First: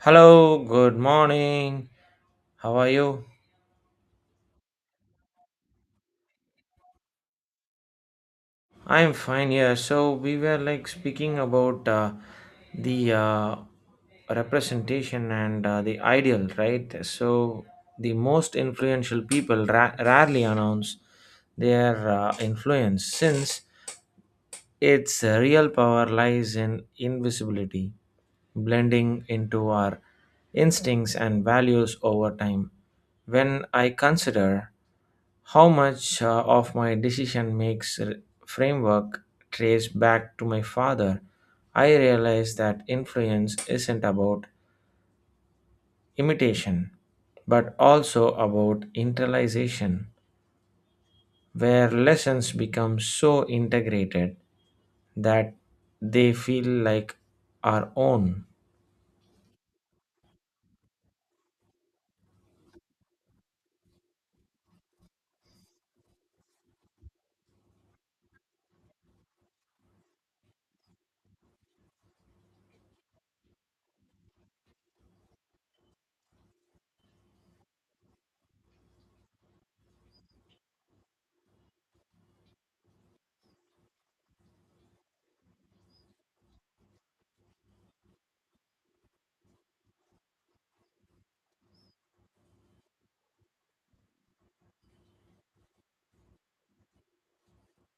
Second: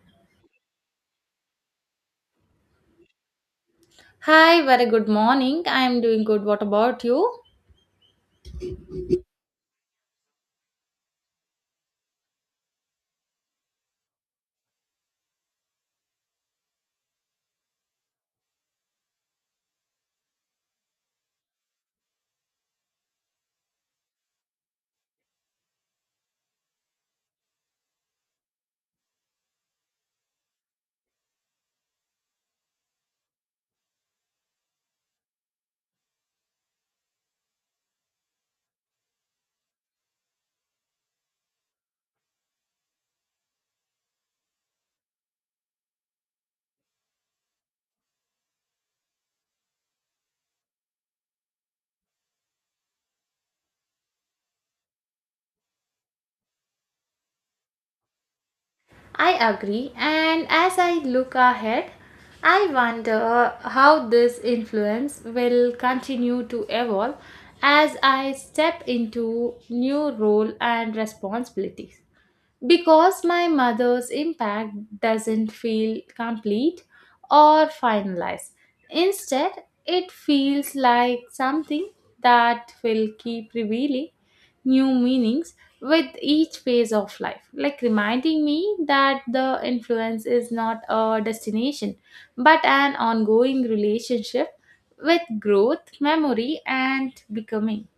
Hello, good morning. How are you? Hi, very good morning. I am doing good. What about you? I'm fine, yeah. So, we were like speaking about the representation and the ideal, right? So, the most influential people rarely announce their influence, since its real power lies in invisibility, blending into our instincts and values over time. When I consider how much of my decision makes framework trace back to my father, I realize that influence isn't about imitation, but also about internalization, where lessons become so integrated that they feel like our own. I agree. And as I look ahead, I wonder how this influence will continue to evolve as I step into new role and responsibilities. Because my mother's impact doesn't feel complete or finalized. Instead, it feels like something that will keep revealing new meanings with each phase of life, like reminding me that the influence is not a destination but an ongoing relationship with growth, memory, and becoming.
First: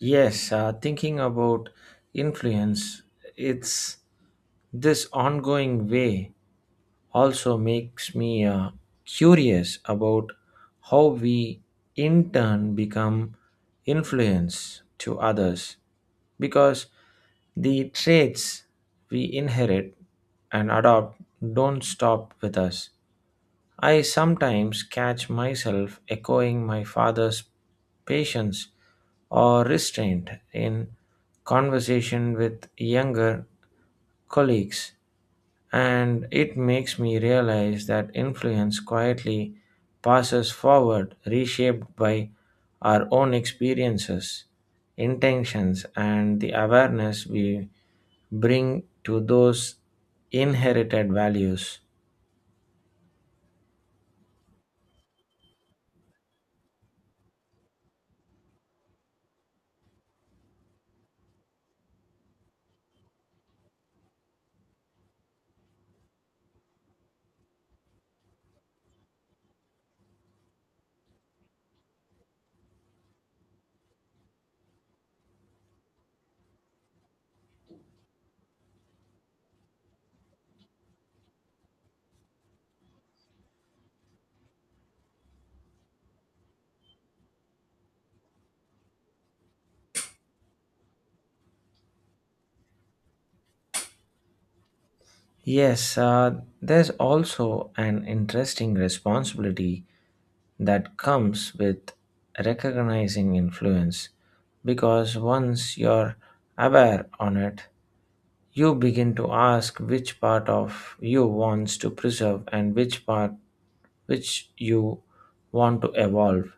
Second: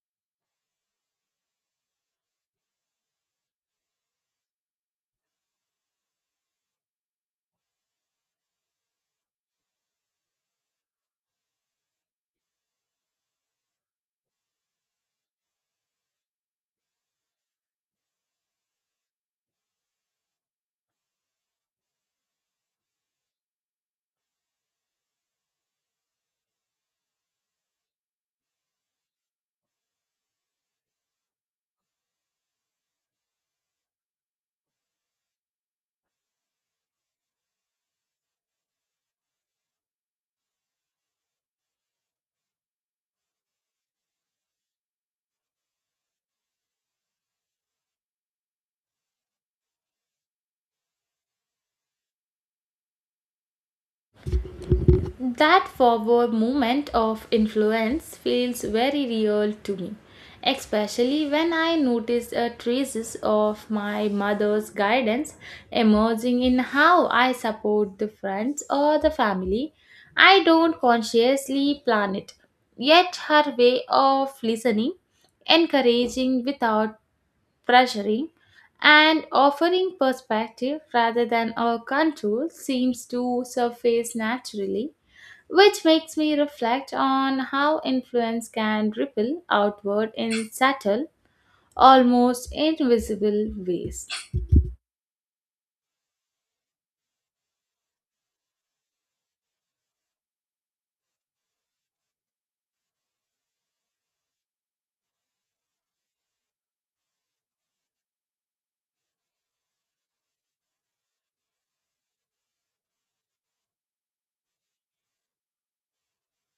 Yes, thinking about influence, it's this ongoing way also makes me curious about how we in turn become influence to others, because the traits we inherit and adopt don't stop with us. I sometimes catch myself echoing my father's patience or restraint in conversation with younger colleagues, and it makes me realize that influence quietly passes forward, reshaped by our own experiences, intentions, and the awareness we bring to those inherited values. That forward movement of influence feels very real to me, especially when I notice a traces of my mother's guidance emerging in how I support the friends or the family. I don't consciously plan it, yet her way of listening, encouraging without pressuring, and offering perspective rather than a control seems to surface naturally which makes me reflect on how influence can ripple outward in subtle, almost invisible ways. Yes, there's also an interesting responsibility that comes with recognizing influence, because once you're aware on it, you begin to ask which part of you wants to preserve and which you want to evolve.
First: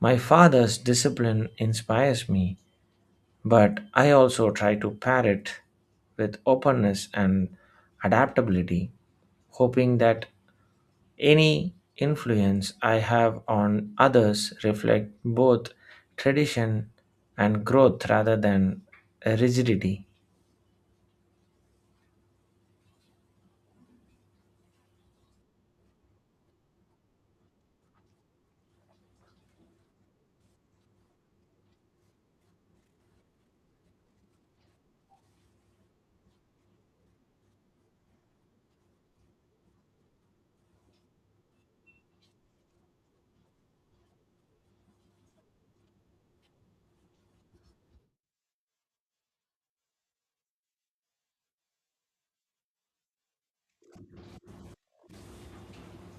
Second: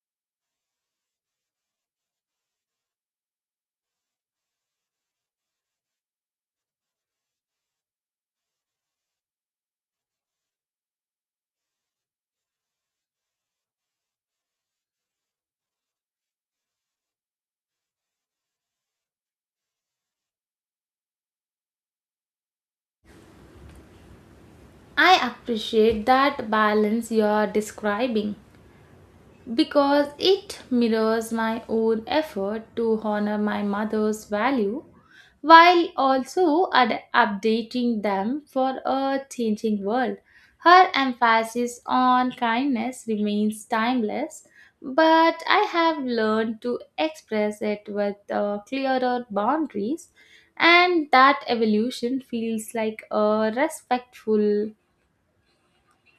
My father's discipline inspires me, but I also try to pair it with openness and adaptability, hoping that any influence I have on others reflect both tradition and growth rather than rigidity. I appreciate that balance you're describing because it mirrors my own effort to honor my mother's value while also updating them for a changing world. Her emphasis on kindness remains timeless, but I have learned to express it with clearer boundaries, and that evolution feels like a respectful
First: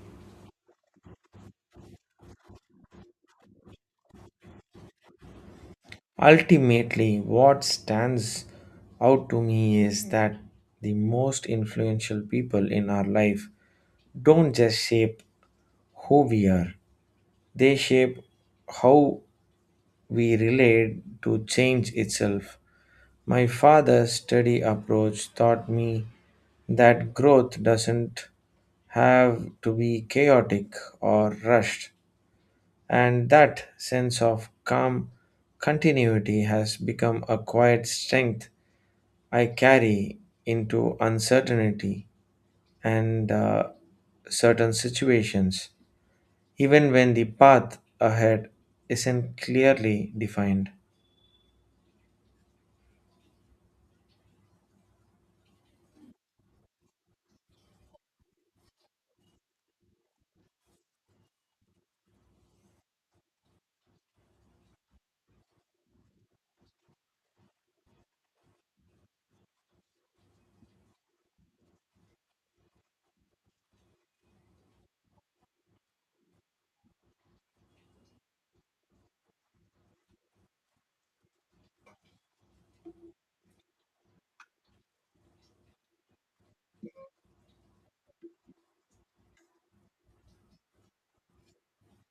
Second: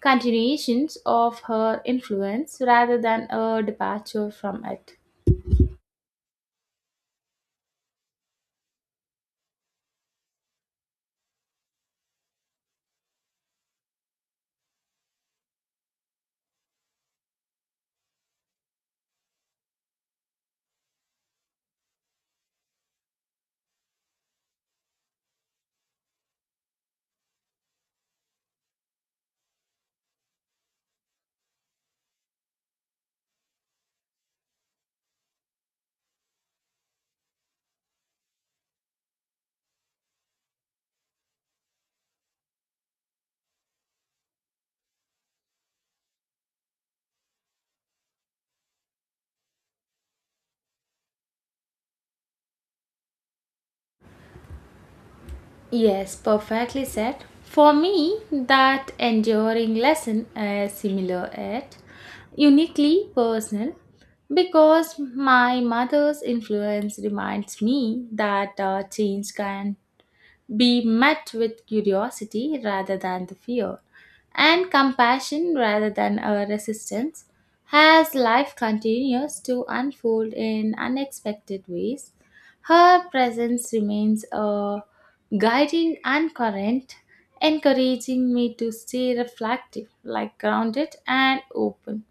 continuations of her influence rather than a departure from it. Ultimately, what stands out to me is that the most influential people in our life don't just shape who we are, they shape how we relate to change itself. My father's steady approach taught me that growth doesn't have to be chaotic or rushed, and that sense of calm continuity has become a quiet strength I carry into uncertainty and certain situations, even when the path ahead isn't clearly defined. Yes, perfectly said. For me, that enduring lesson is similar yet uniquely personal because my mother's influence reminds me that change can be met with curiosity rather than the fear, and compassion rather than a resistance, as life continues to unfold in unexpected ways. Her presence remains a guiding and current, encouraging me to stay reflective, like grounded and open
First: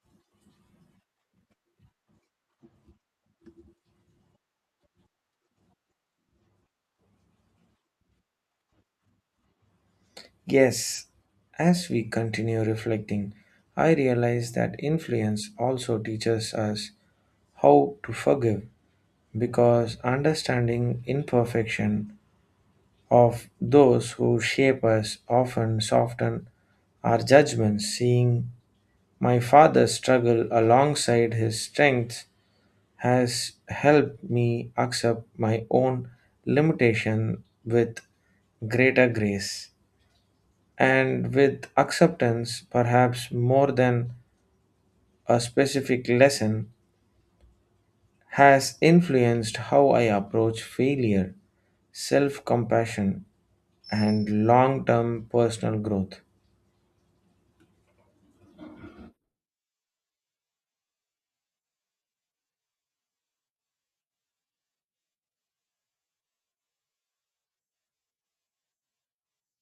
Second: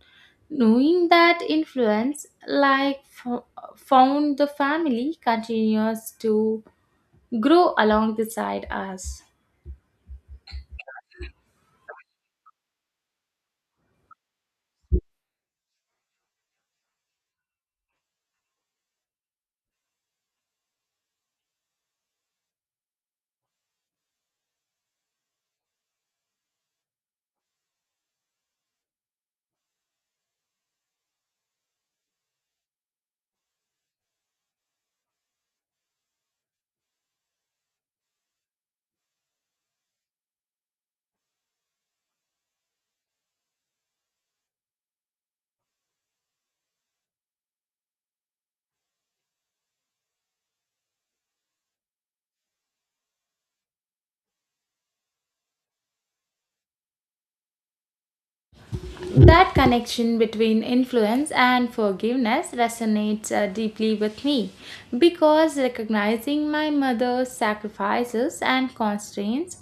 knowing that influence like found the family continues to grow along the side us. Yes, as we continue reflecting, I realize that influence also teaches us how to forgive, because understanding imperfection of those who shape us often soften our judgments. Seeing my father struggle alongside his strengths has helped me accept my own limitation with greater grace, and with acceptance, perhaps more than a specific lesson, has influenced how I approach failure, self compassion, and long term personal growth. That connection between influence and forgiveness resonates deeply with me because recognizing my mother's sacrifices and constraints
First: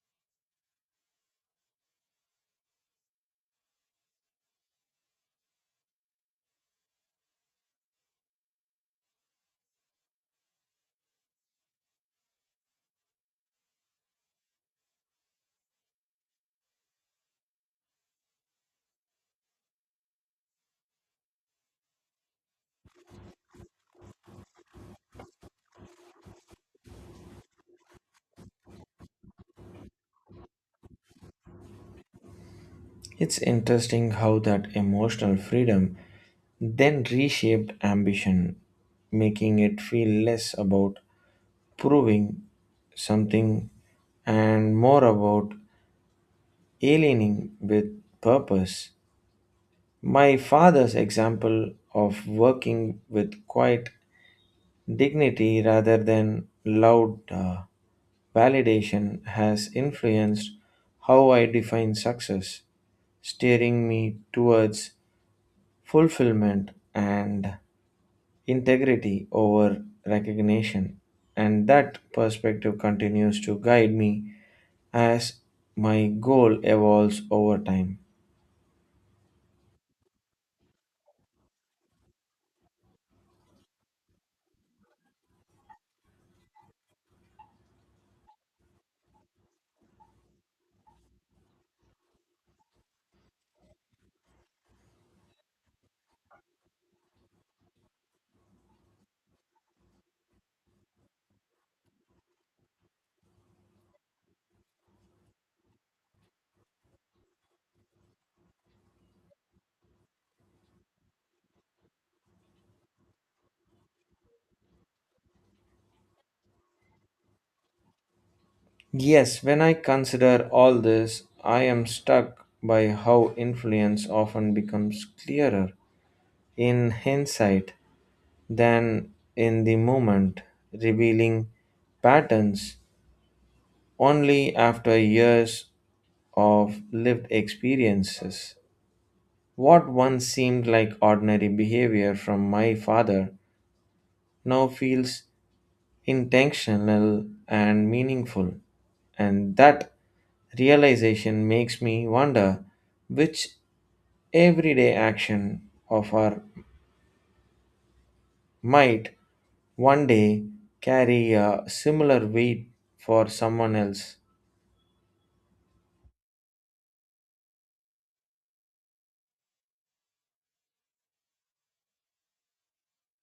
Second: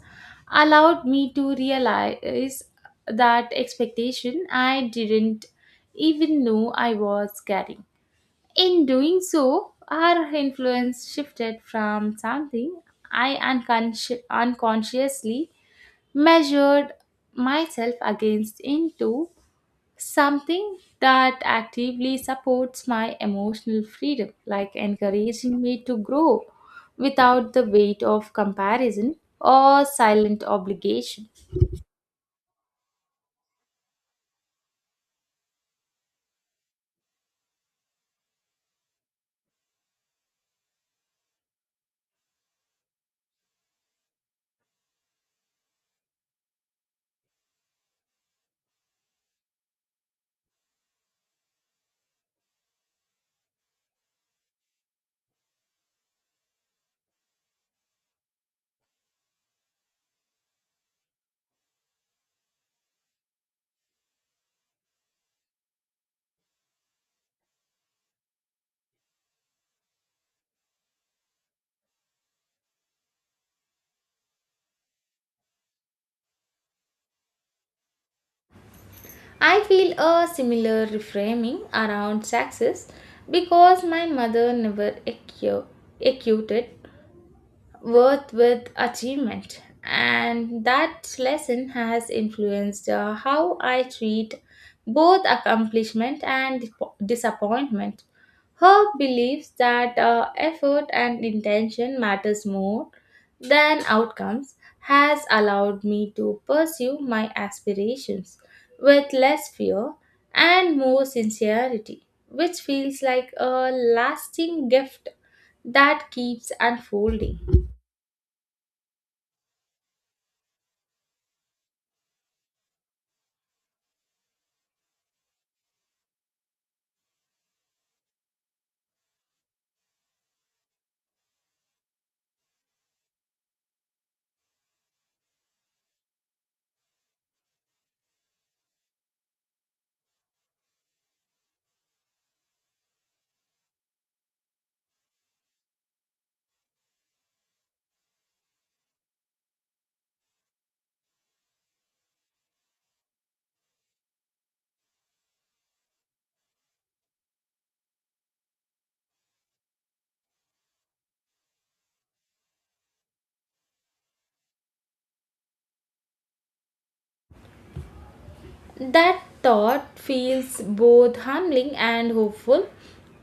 allowed me to realize that expectation I didn't even know I was carrying. In doing so, our influence shifted from something I unconsciously measured myself against into something that actively supports my emotional freedom, like encouraging me to grow without the weight of comparison or silent obligation. It's interesting how that emotional freedom then reshaped ambition, making it feel less about proving something and more about aligning with purpose. My father's example of working with quiet dignity rather than loud validation has influenced how I define success, steering me towards fulfillment and integrity over recognition. And that perspective continues to guide me as my goal evolves over time. I feel a similar reframing around success because my mother never acuted worth with achievement. And that lesson has influenced how I treat both accomplishment and disappointment. Her believes that effort and intention matters more than outcomes has allowed me to pursue my aspirations with less fear and more sincerity, which feels like a lasting gift that keeps unfolding. Yes, when I consider all this, I am struck by how influence often becomes clearer in hindsight than in the moment, revealing patterns only after years of lived experiences. What once seemed like ordinary behavior from my father now feels intentional and meaningful. And that realization makes me wonder which everyday action of our might one day carry a similar weight for someone else. That thought feels both humbling and hopeful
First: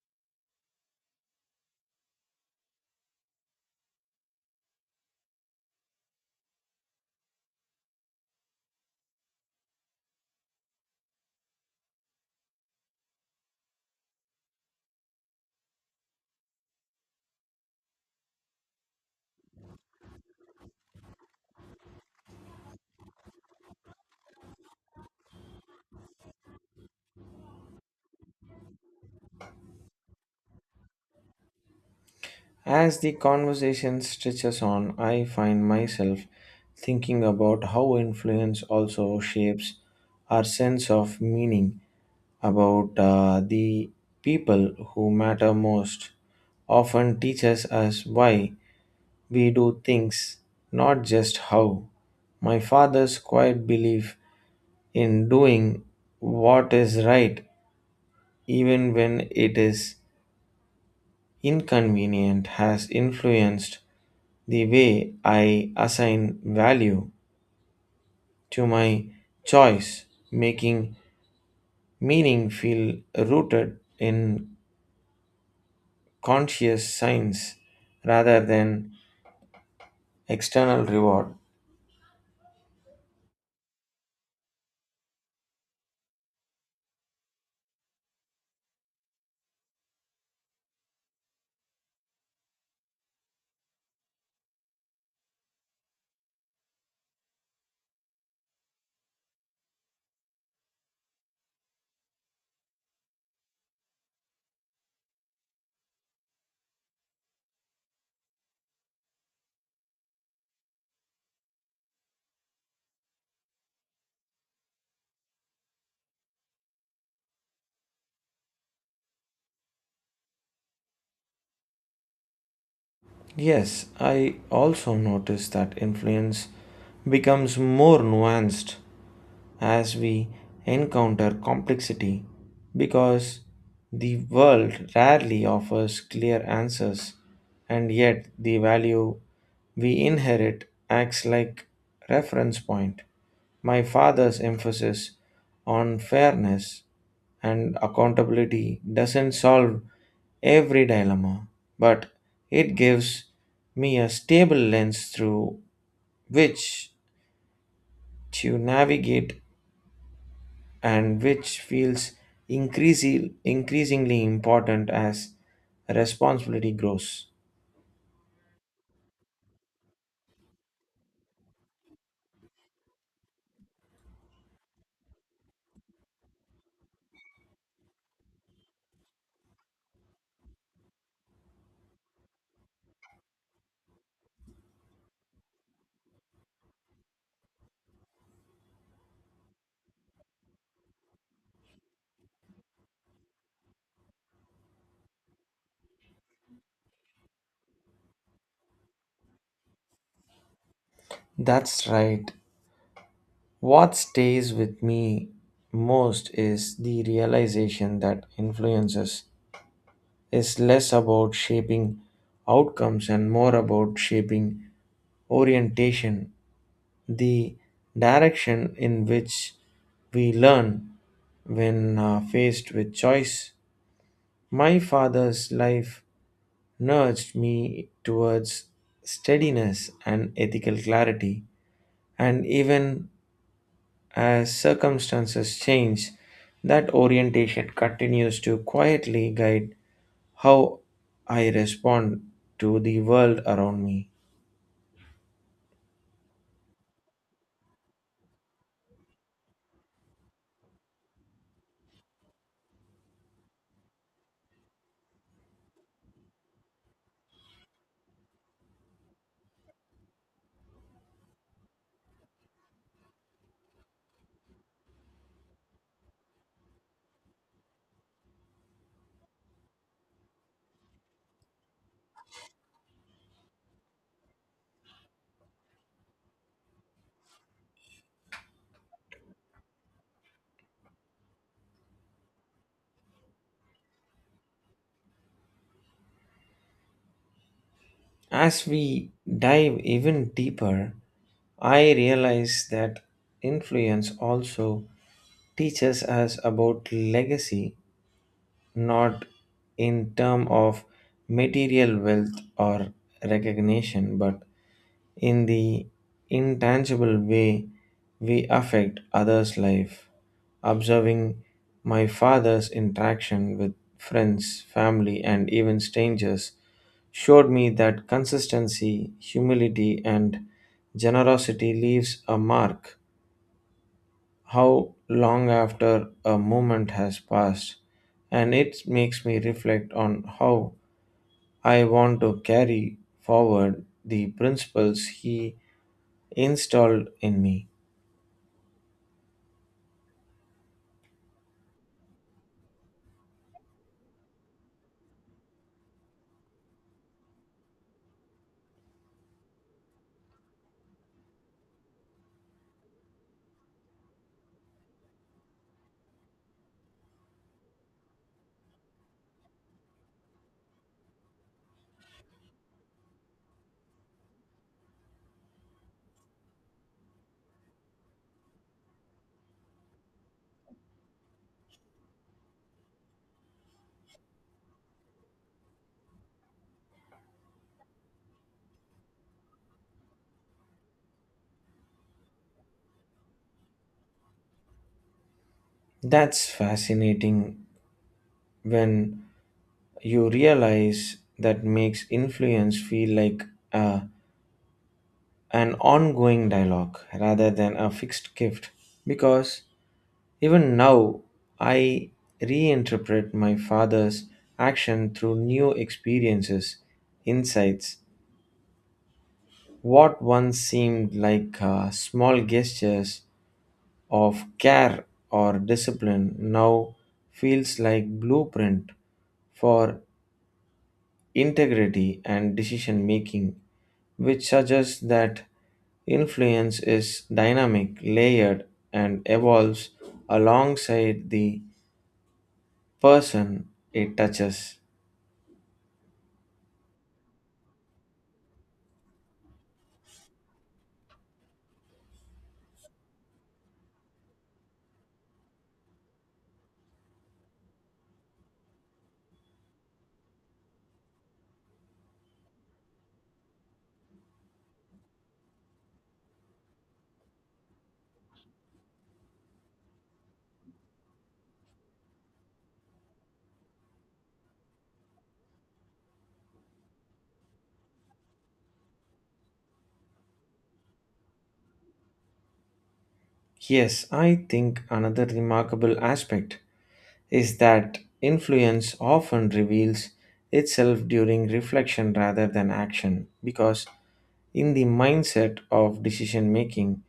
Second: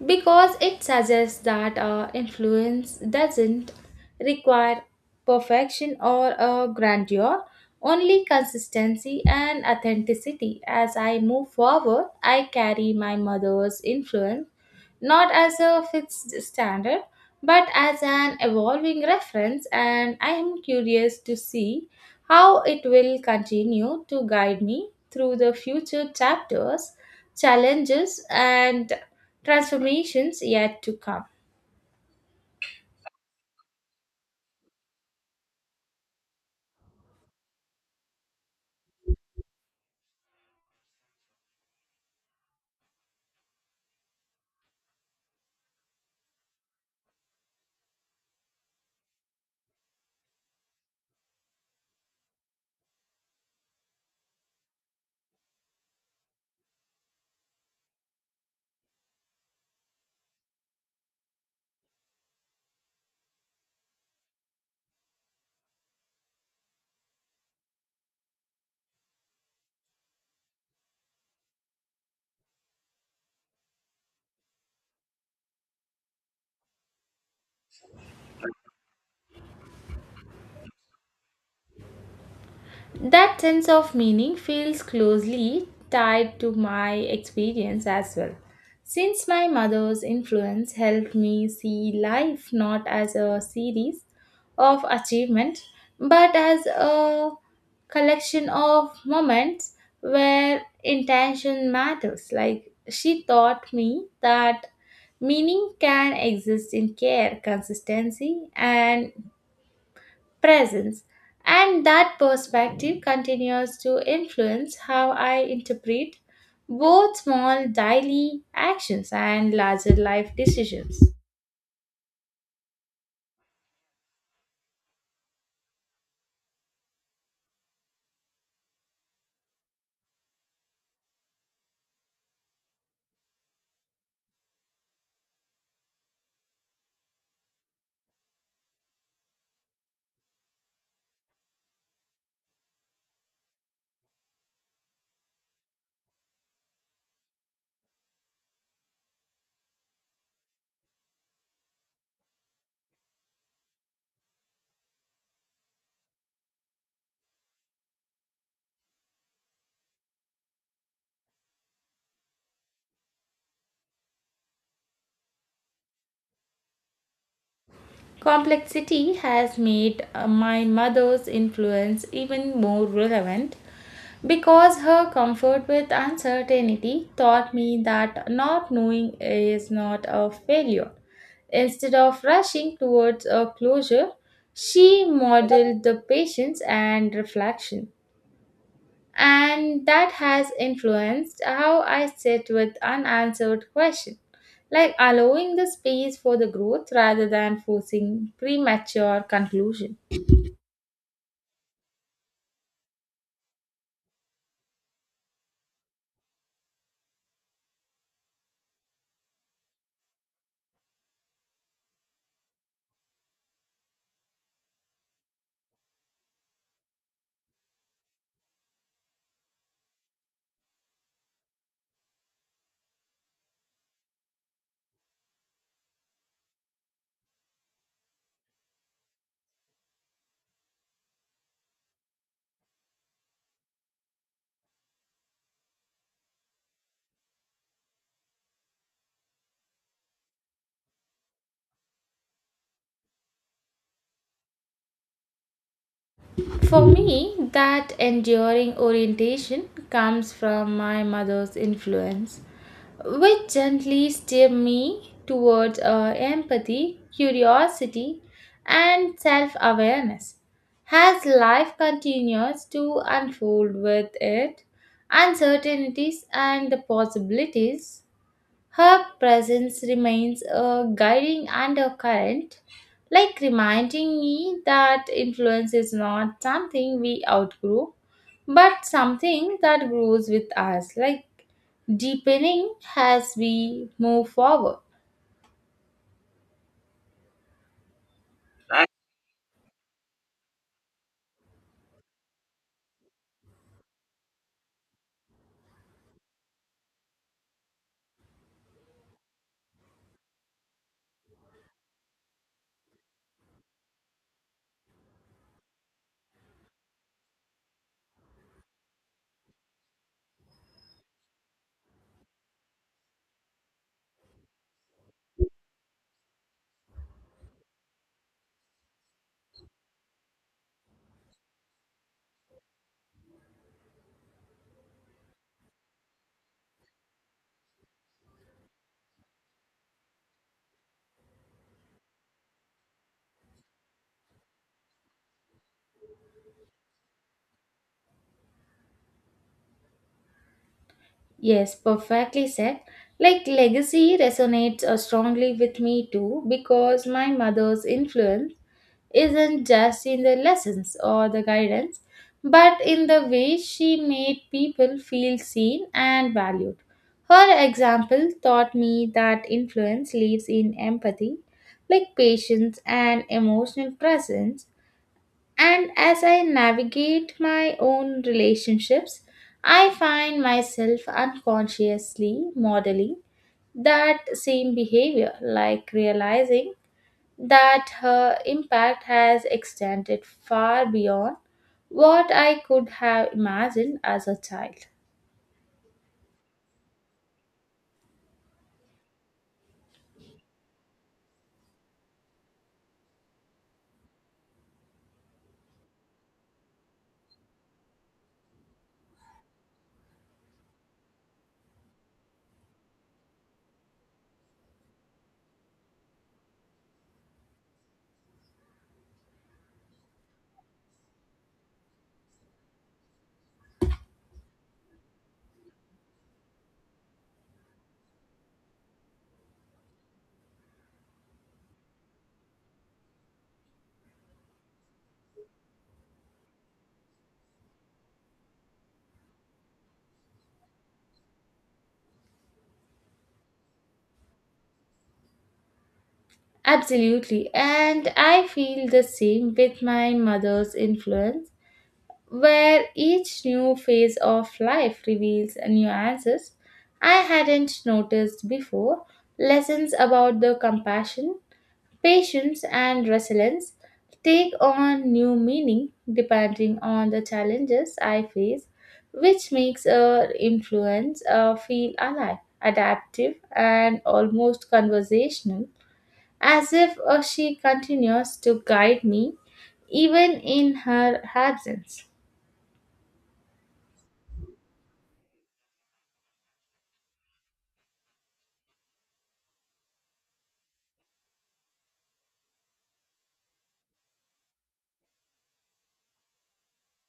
because it suggests that our influence doesn't require perfection or a grandeur, only consistency and authenticity. As I move forward, I carry my mother's influence not as a fixed standard, but as an evolving reference, and I am curious to see how it will continue to guide me through the future chapters, challenges, and transformations yet to come. As the conversation stretches on, I find myself thinking about how influence also shapes our sense of meaning about the people who matter most. Often teaches us why we do things, not just how. My father's quiet belief in doing what is right, even when it is inconvenient, has influenced the way I assign value to my choice, making meaning feel rooted in conscious science rather than external reward. That sense of meaning feels closely tied to my experience as well. Since my mother's influence helped me see life not as a series of achievements, but as a collection of moments where intention matters. Like she taught me that meaning can exist in care, consistency, and presence. And that perspective continues to influence how I interpret both small daily actions and larger life decisions. Yes, I also notice that influence becomes more nuanced as we encounter complexity, because the world rarely offers clear answers, and yet the value we inherit acts like reference point. My father's emphasis on fairness and accountability doesn't solve every dilemma, but it gives me a stable lens through which to navigate, and which feels increasingly important as responsibility grows. Complexity has made my mother's influence even more relevant. Because her comfort with uncertainty taught me that not knowing is not a failure. Instead of rushing towards a closure, she modeled the patience and reflection. And that has influenced how I sit with unanswered questions, like allowing the space for the growth rather than forcing premature conclusion. That's right. What stays with me most is the realization that influences is less about shaping outcomes and more about shaping orientation, the direction in which we learn when faced with choice. My father's life nudged me towards steadiness and ethical clarity. And even as circumstances change, that orientation continues to quietly guide how I respond to the world around me. For me, that enduring orientation comes from my mother's influence, which gently steered me towards empathy, curiosity, and self awareness. As life continues to unfold with it, uncertainties and the possibilities her presence remains a guiding undercurrent, like reminding me that influence is not something we outgrow, but something that grows with us, like deepening as we move forward. As we dive even deeper, I realize that influence also teaches us about legacy, not in terms of material wealth or recognition, but in the intangible way we affect others' life. Observing my father's interaction with friends, family, and even strangers showed me that consistency, humility, and generosity leaves a mark how long after a moment has passed, and it makes me reflect on how I want to carry forward the principles he installed in me. Yes, perfectly said. Like legacy resonates strongly with me too because my mother's influence isn't just in the lessons or the guidance, but in the way she made people feel seen and valued. Her example taught me that influence lives in empathy, like patience and emotional presence. And as I navigate my own relationships, I find myself unconsciously modeling that same behavior, like realizing that her impact has extended far beyond what I could have imagined as a child. That's fascinating when you realize that makes influence feel like a, an ongoing dialogue rather than a fixed gift, because even now, I reinterpret my father's action through new experiences, insights. What once seemed like small gestures of care or discipline now feels like blueprint for integrity and decision making, which suggests that influence is dynamic, layered, and evolves alongside the person it touches. Absolutely, and I feel the same with my mother's influence, where each new phase of life reveals nuances I hadn't noticed before, lessons about the compassion, patience and resilience take on new meaning depending on the challenges I face, which makes influence feel alive, adaptive, and almost conversational, as if she continues to guide me even in her absence. Yes, I think another remarkable aspect is that influence often reveals itself during reflection rather than action, because in the mindset of decision making,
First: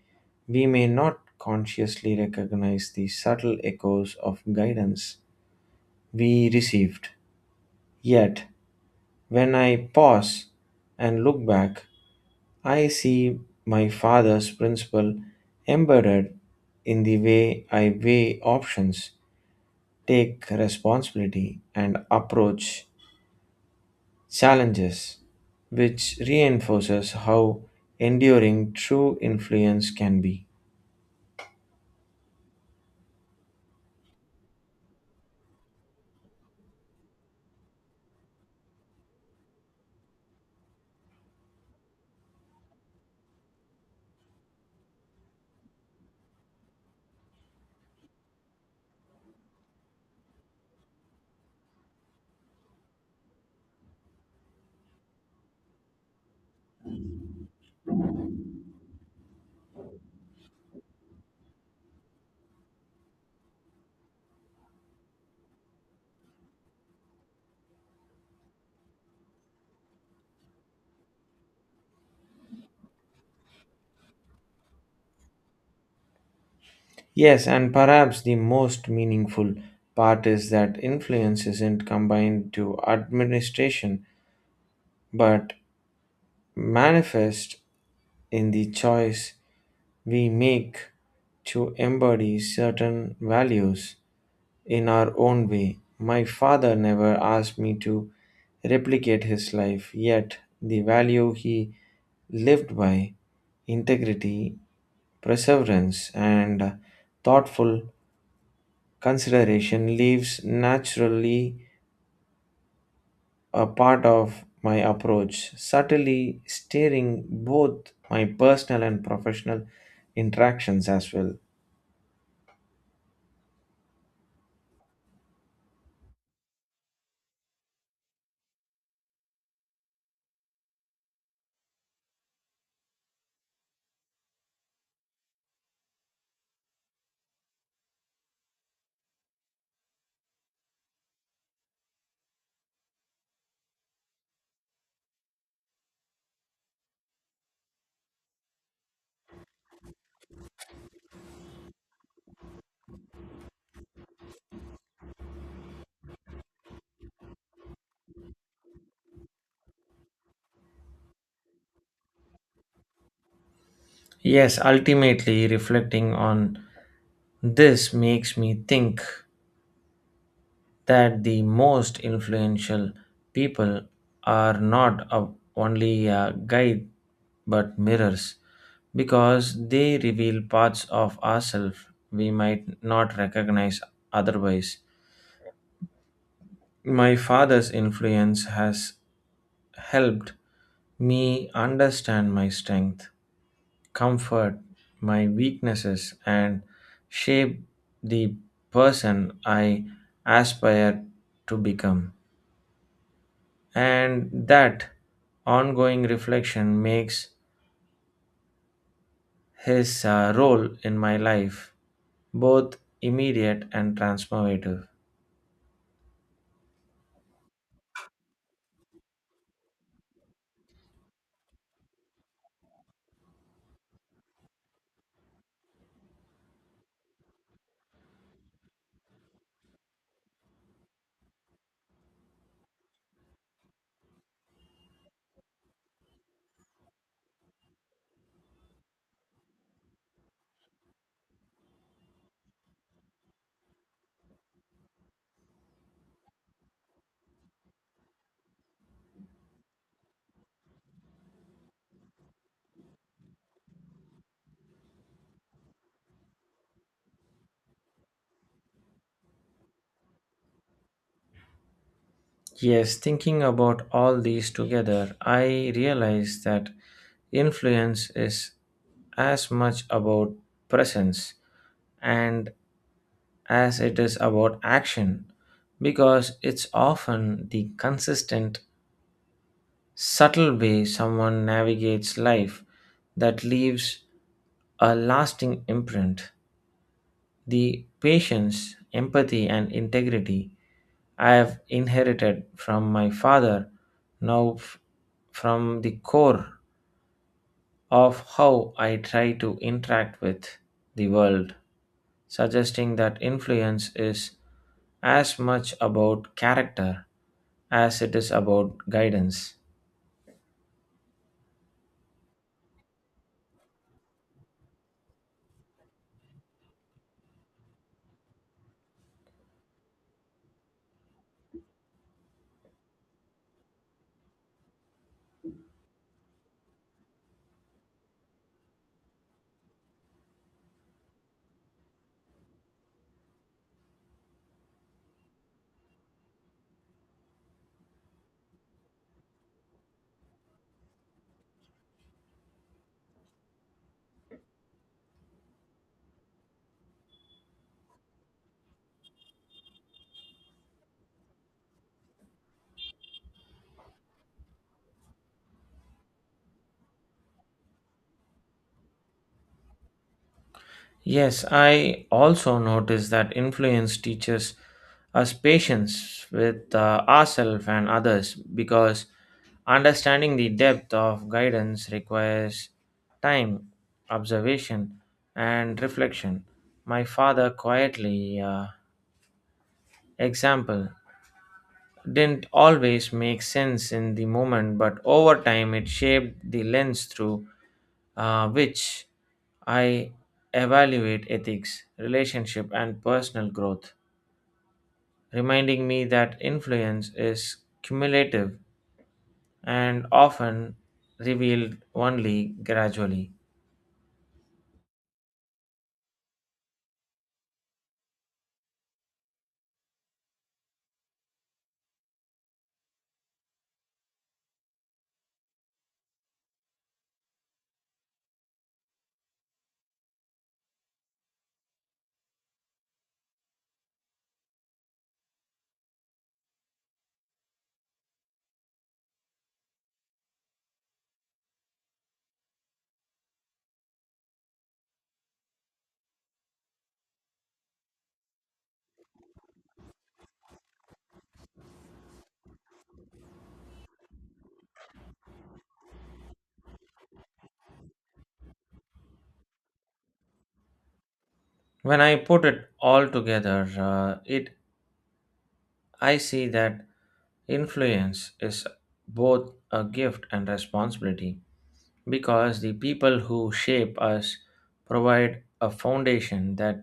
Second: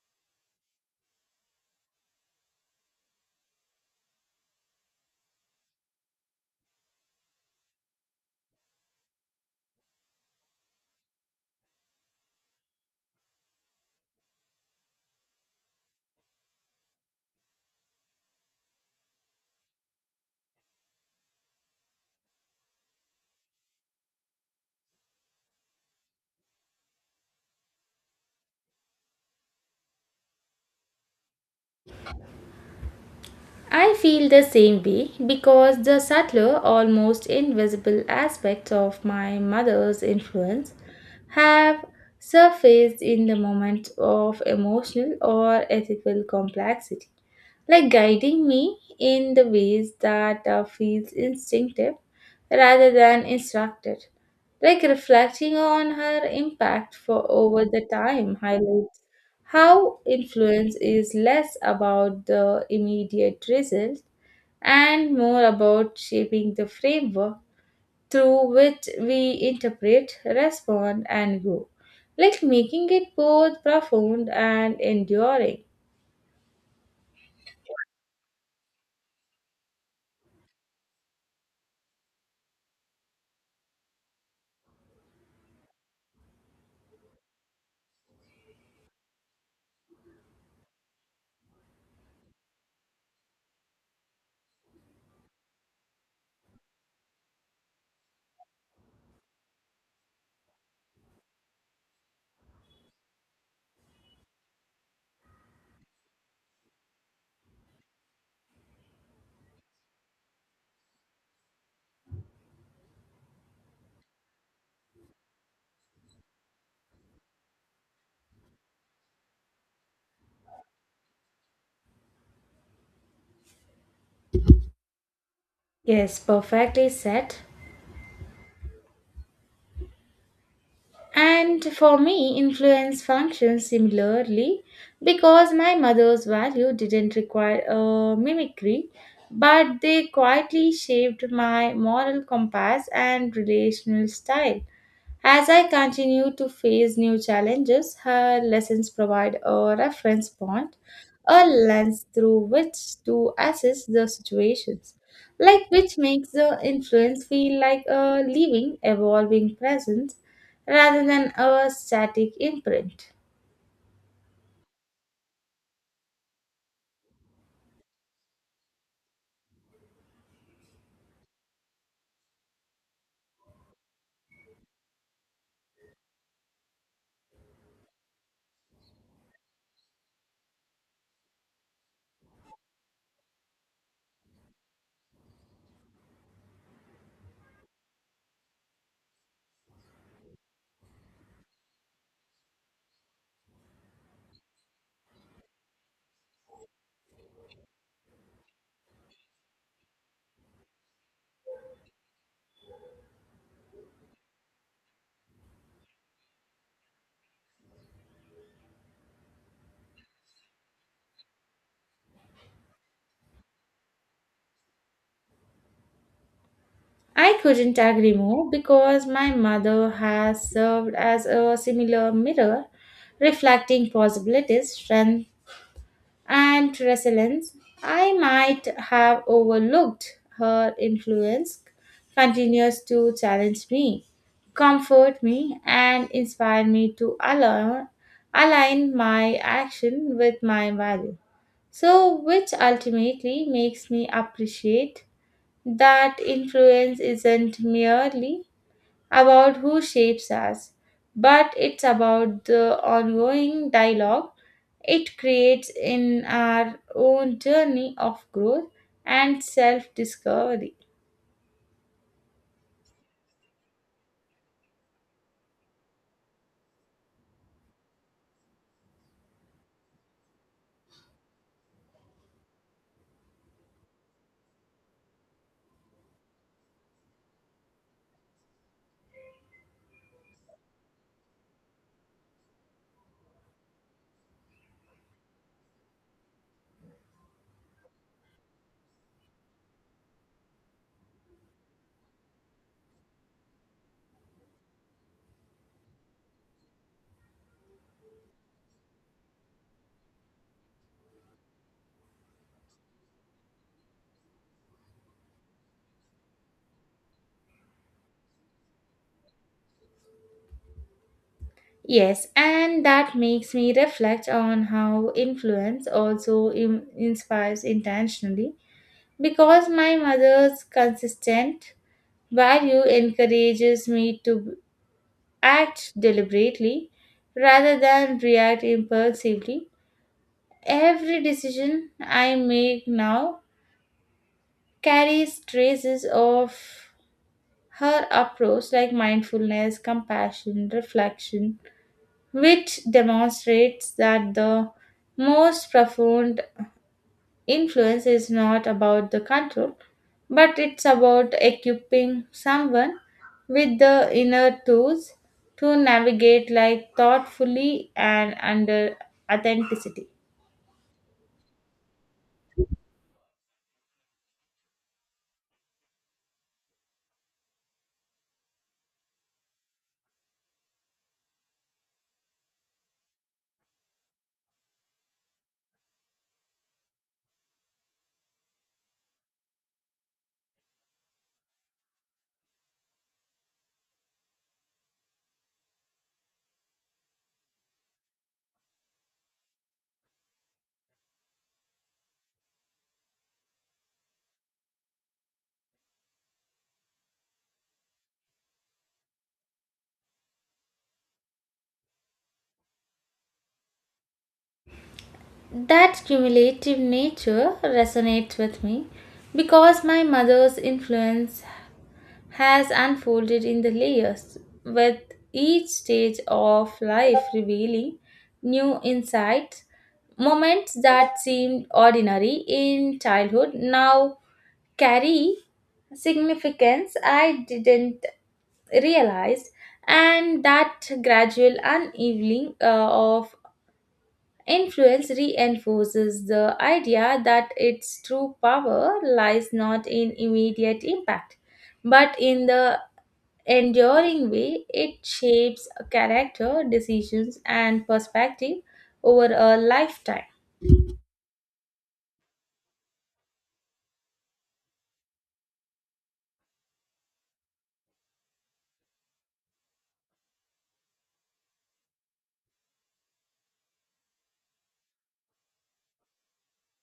we may not consciously recognize the subtle echoes of guidance we received. Yet, when I pause and look back, I see my father's principle embedded in the way I weigh options, take responsibility, and approach challenges, which reinforces how enduring true influence can be. I feel the same way because the subtler, almost invisible aspects of my mother's influence have surfaced in the moment of emotional or ethical complexity, like guiding me in the ways that feels instinctive rather than instructed. Like reflecting on her impact for over the time highlights how influence is less about the immediate result and more about shaping the framework through which we interpret, respond, and grow, like making it both profound and enduring. Yes, and perhaps the most meaningful part is that influence isn't combined to administration, but manifest in the choice we make to embody certain values in our own way. My father never asked me to replicate his life, yet, the value he lived by, integrity, perseverance, and thoughtful consideration, leaves naturally a part of my approach, subtly steering both my personal and professional interactions as well. Yes, perfectly said. And for me, influence functions similarly because my mother's value didn't require a mimicry, but they quietly shaped my moral compass and relational style. As I continue to face new challenges, her lessons provide a reference point, a lens through which to assess the situations, like which makes the influence feel like a living, evolving presence rather than a static imprint. Yes, ultimately, reflecting on this makes me think that the most influential people are not only a guide but mirrors, because they reveal parts of ourselves we might not recognize otherwise. My father's influence has helped me understand my strength, comfort my weaknesses, and shape the person I aspire to become. And that ongoing reflection makes his role in my life both immediate and transformative. I couldn't agree more because my mother has served as a similar mirror, reflecting possibilities, strengths, and resilience, I might have overlooked her influence continues to challenge me, comfort me, and inspire me to align, align my action with my value. So, which ultimately makes me appreciate that influence isn't merely about who shapes us, but it's about the ongoing dialogue it creates in our own journey of growth and self discovery. Yes, thinking about all these together, I realize that influence is as much about presence and as it is about action, because it's often the consistent, subtle way someone navigates life that leaves a lasting imprint. The patience, empathy, and integrity I have inherited from my father now from the core of how I try to interact with the world, suggesting that influence is as much about character as it is about guidance. Yes, and that makes me reflect on how influence also inspires intentionally because my mother's consistent value encourages me to act deliberately rather than react impulsively. Every decision I make now carries traces of her approach, like mindfulness, compassion, reflection, which demonstrates that the most profound influence is not about the control, but it's about equipping someone with the inner tools to navigate like thoughtfully and under authenticity. Yes, I also noticed that influence teaches us patience with ourselves and others, because understanding the depth of guidance requires time, observation, and reflection. My father quietly example didn't always make sense in the moment, but over time it shaped the lens through which I evaluate ethics, relationship, and personal growth, reminding me that influence is cumulative and often revealed only gradually. That cumulative nature resonates with me because my mother's influence has unfolded in the layers, with each stage of life revealing new insights. Moments that seemed ordinary in childhood now carry significance I didn't realize, and that gradual uneveiling of influence reinforces the idea that its true power lies not in immediate impact, but in the enduring way it shapes character, decisions, and perspective over a lifetime. When I put it all together, it I see that influence is both a gift and responsibility, because the people who shape us provide a foundation that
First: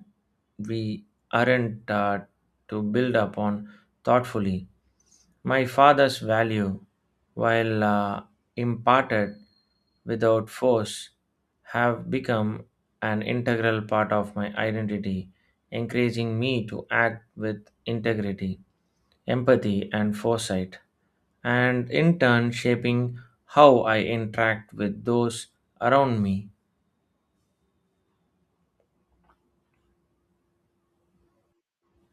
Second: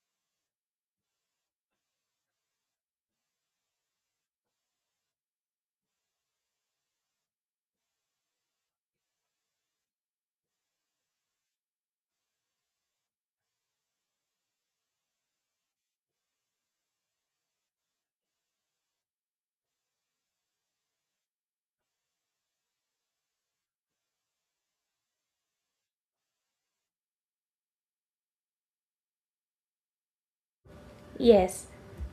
we aren't taught to build upon thoughtfully. My father's value, while imparted without force, have become an integral part of my identity, encouraging me to act with integrity, empathy, and foresight, and in turn shaping how I interact with those around me. Yes,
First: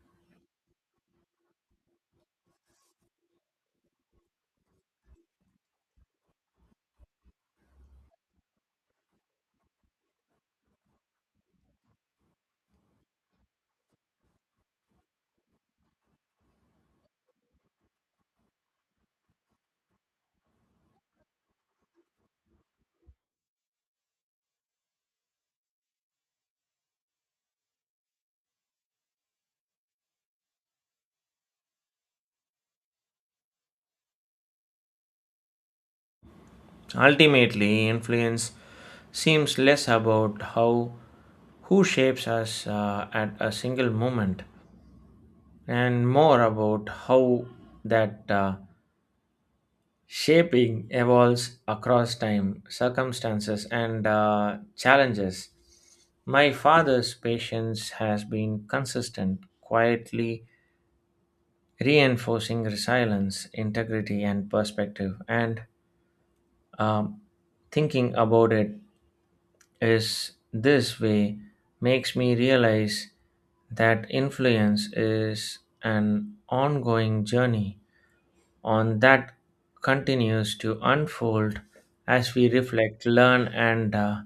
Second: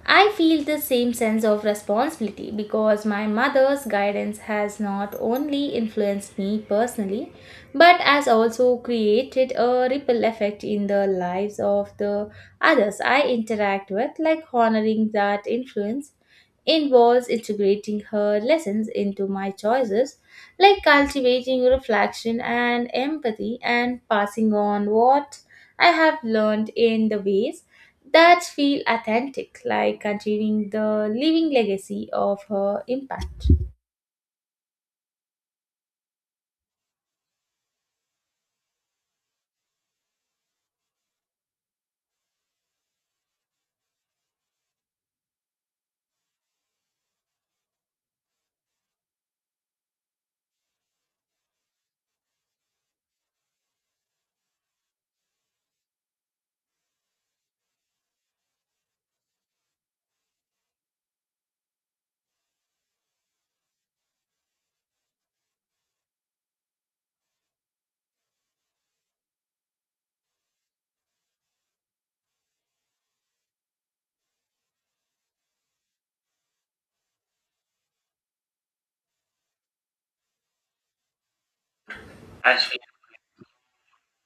I feel the same sense of responsibility because my mother's guidance has not only influenced me personally but has also created a ripple effect in the lives of the others I interact with, like honoring that influence involves integrating her lessons into my choices, like cultivating reflection and empathy and passing on what I have learned in the ways that feel authentic, like continuing the living legacy of her impact. Ultimately, influence seems less about how who shapes us at a single moment and more about how that shaping evolves across time, circumstances, and challenges. My father's patience has been consistent, quietly reinforcing resilience, integrity, and perspective. And um, thinking about it is this way makes me realize that influence is an ongoing journey on that continues to unfold as we I see. reflect, learn, and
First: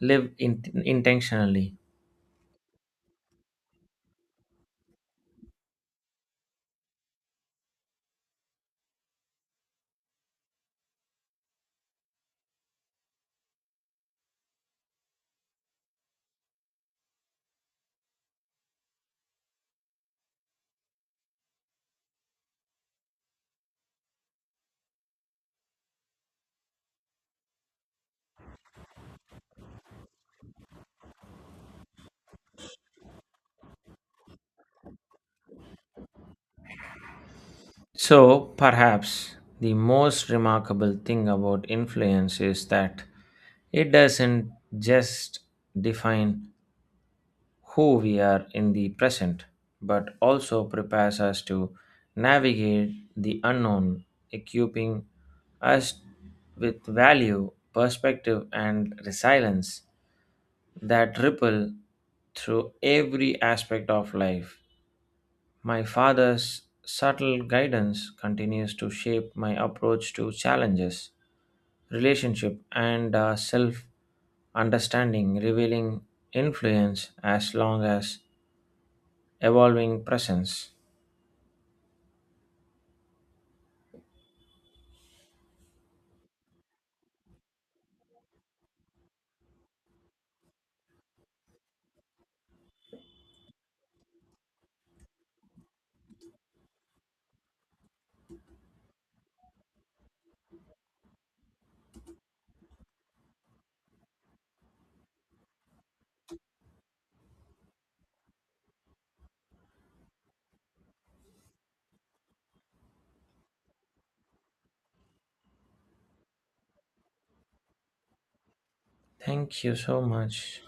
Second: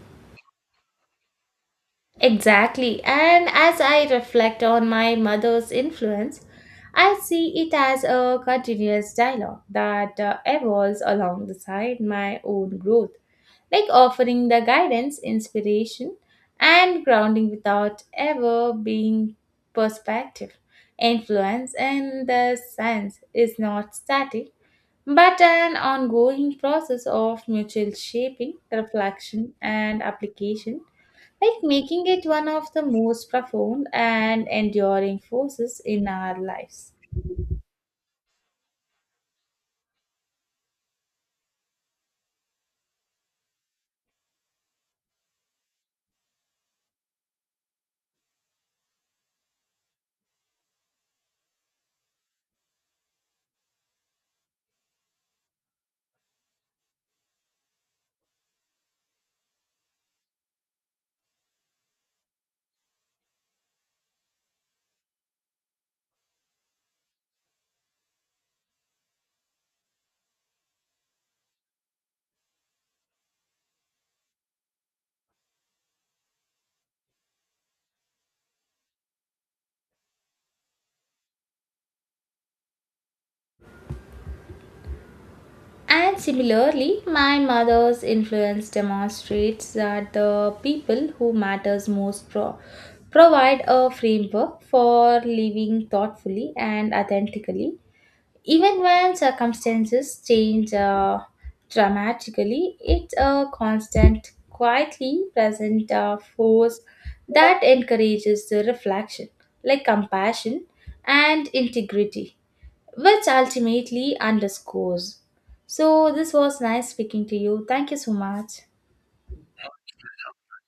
live intentionally. Exactly. And as I reflect on my mother's influence, I see it as a continuous dialogue that evolves alongside my own growth, like offering the guidance, inspiration, and grounding without ever being perspective. Influence in the sense is not static but an ongoing process of mutual shaping, reflection, and application, like making it one of the most profound and enduring forces in our lives. So, perhaps the most remarkable thing about influence is that it doesn't just define who we are in the present, but also prepares us to navigate the unknown, equipping us with value, perspective, and resilience that ripple through every aspect of life. My father's subtle guidance continues to shape my approach to challenges, relationship, and self understanding, revealing influence as long as evolving presence. And similarly, my mother's influence demonstrates that the people who matters most provide a framework for living thoughtfully and authentically. Even when circumstances change dramatically, it's a constant, quietly present force that encourages the reflection, like compassion and integrity, which ultimately underscores. So, this was nice speaking to you. Thank you so much. Thank you so much.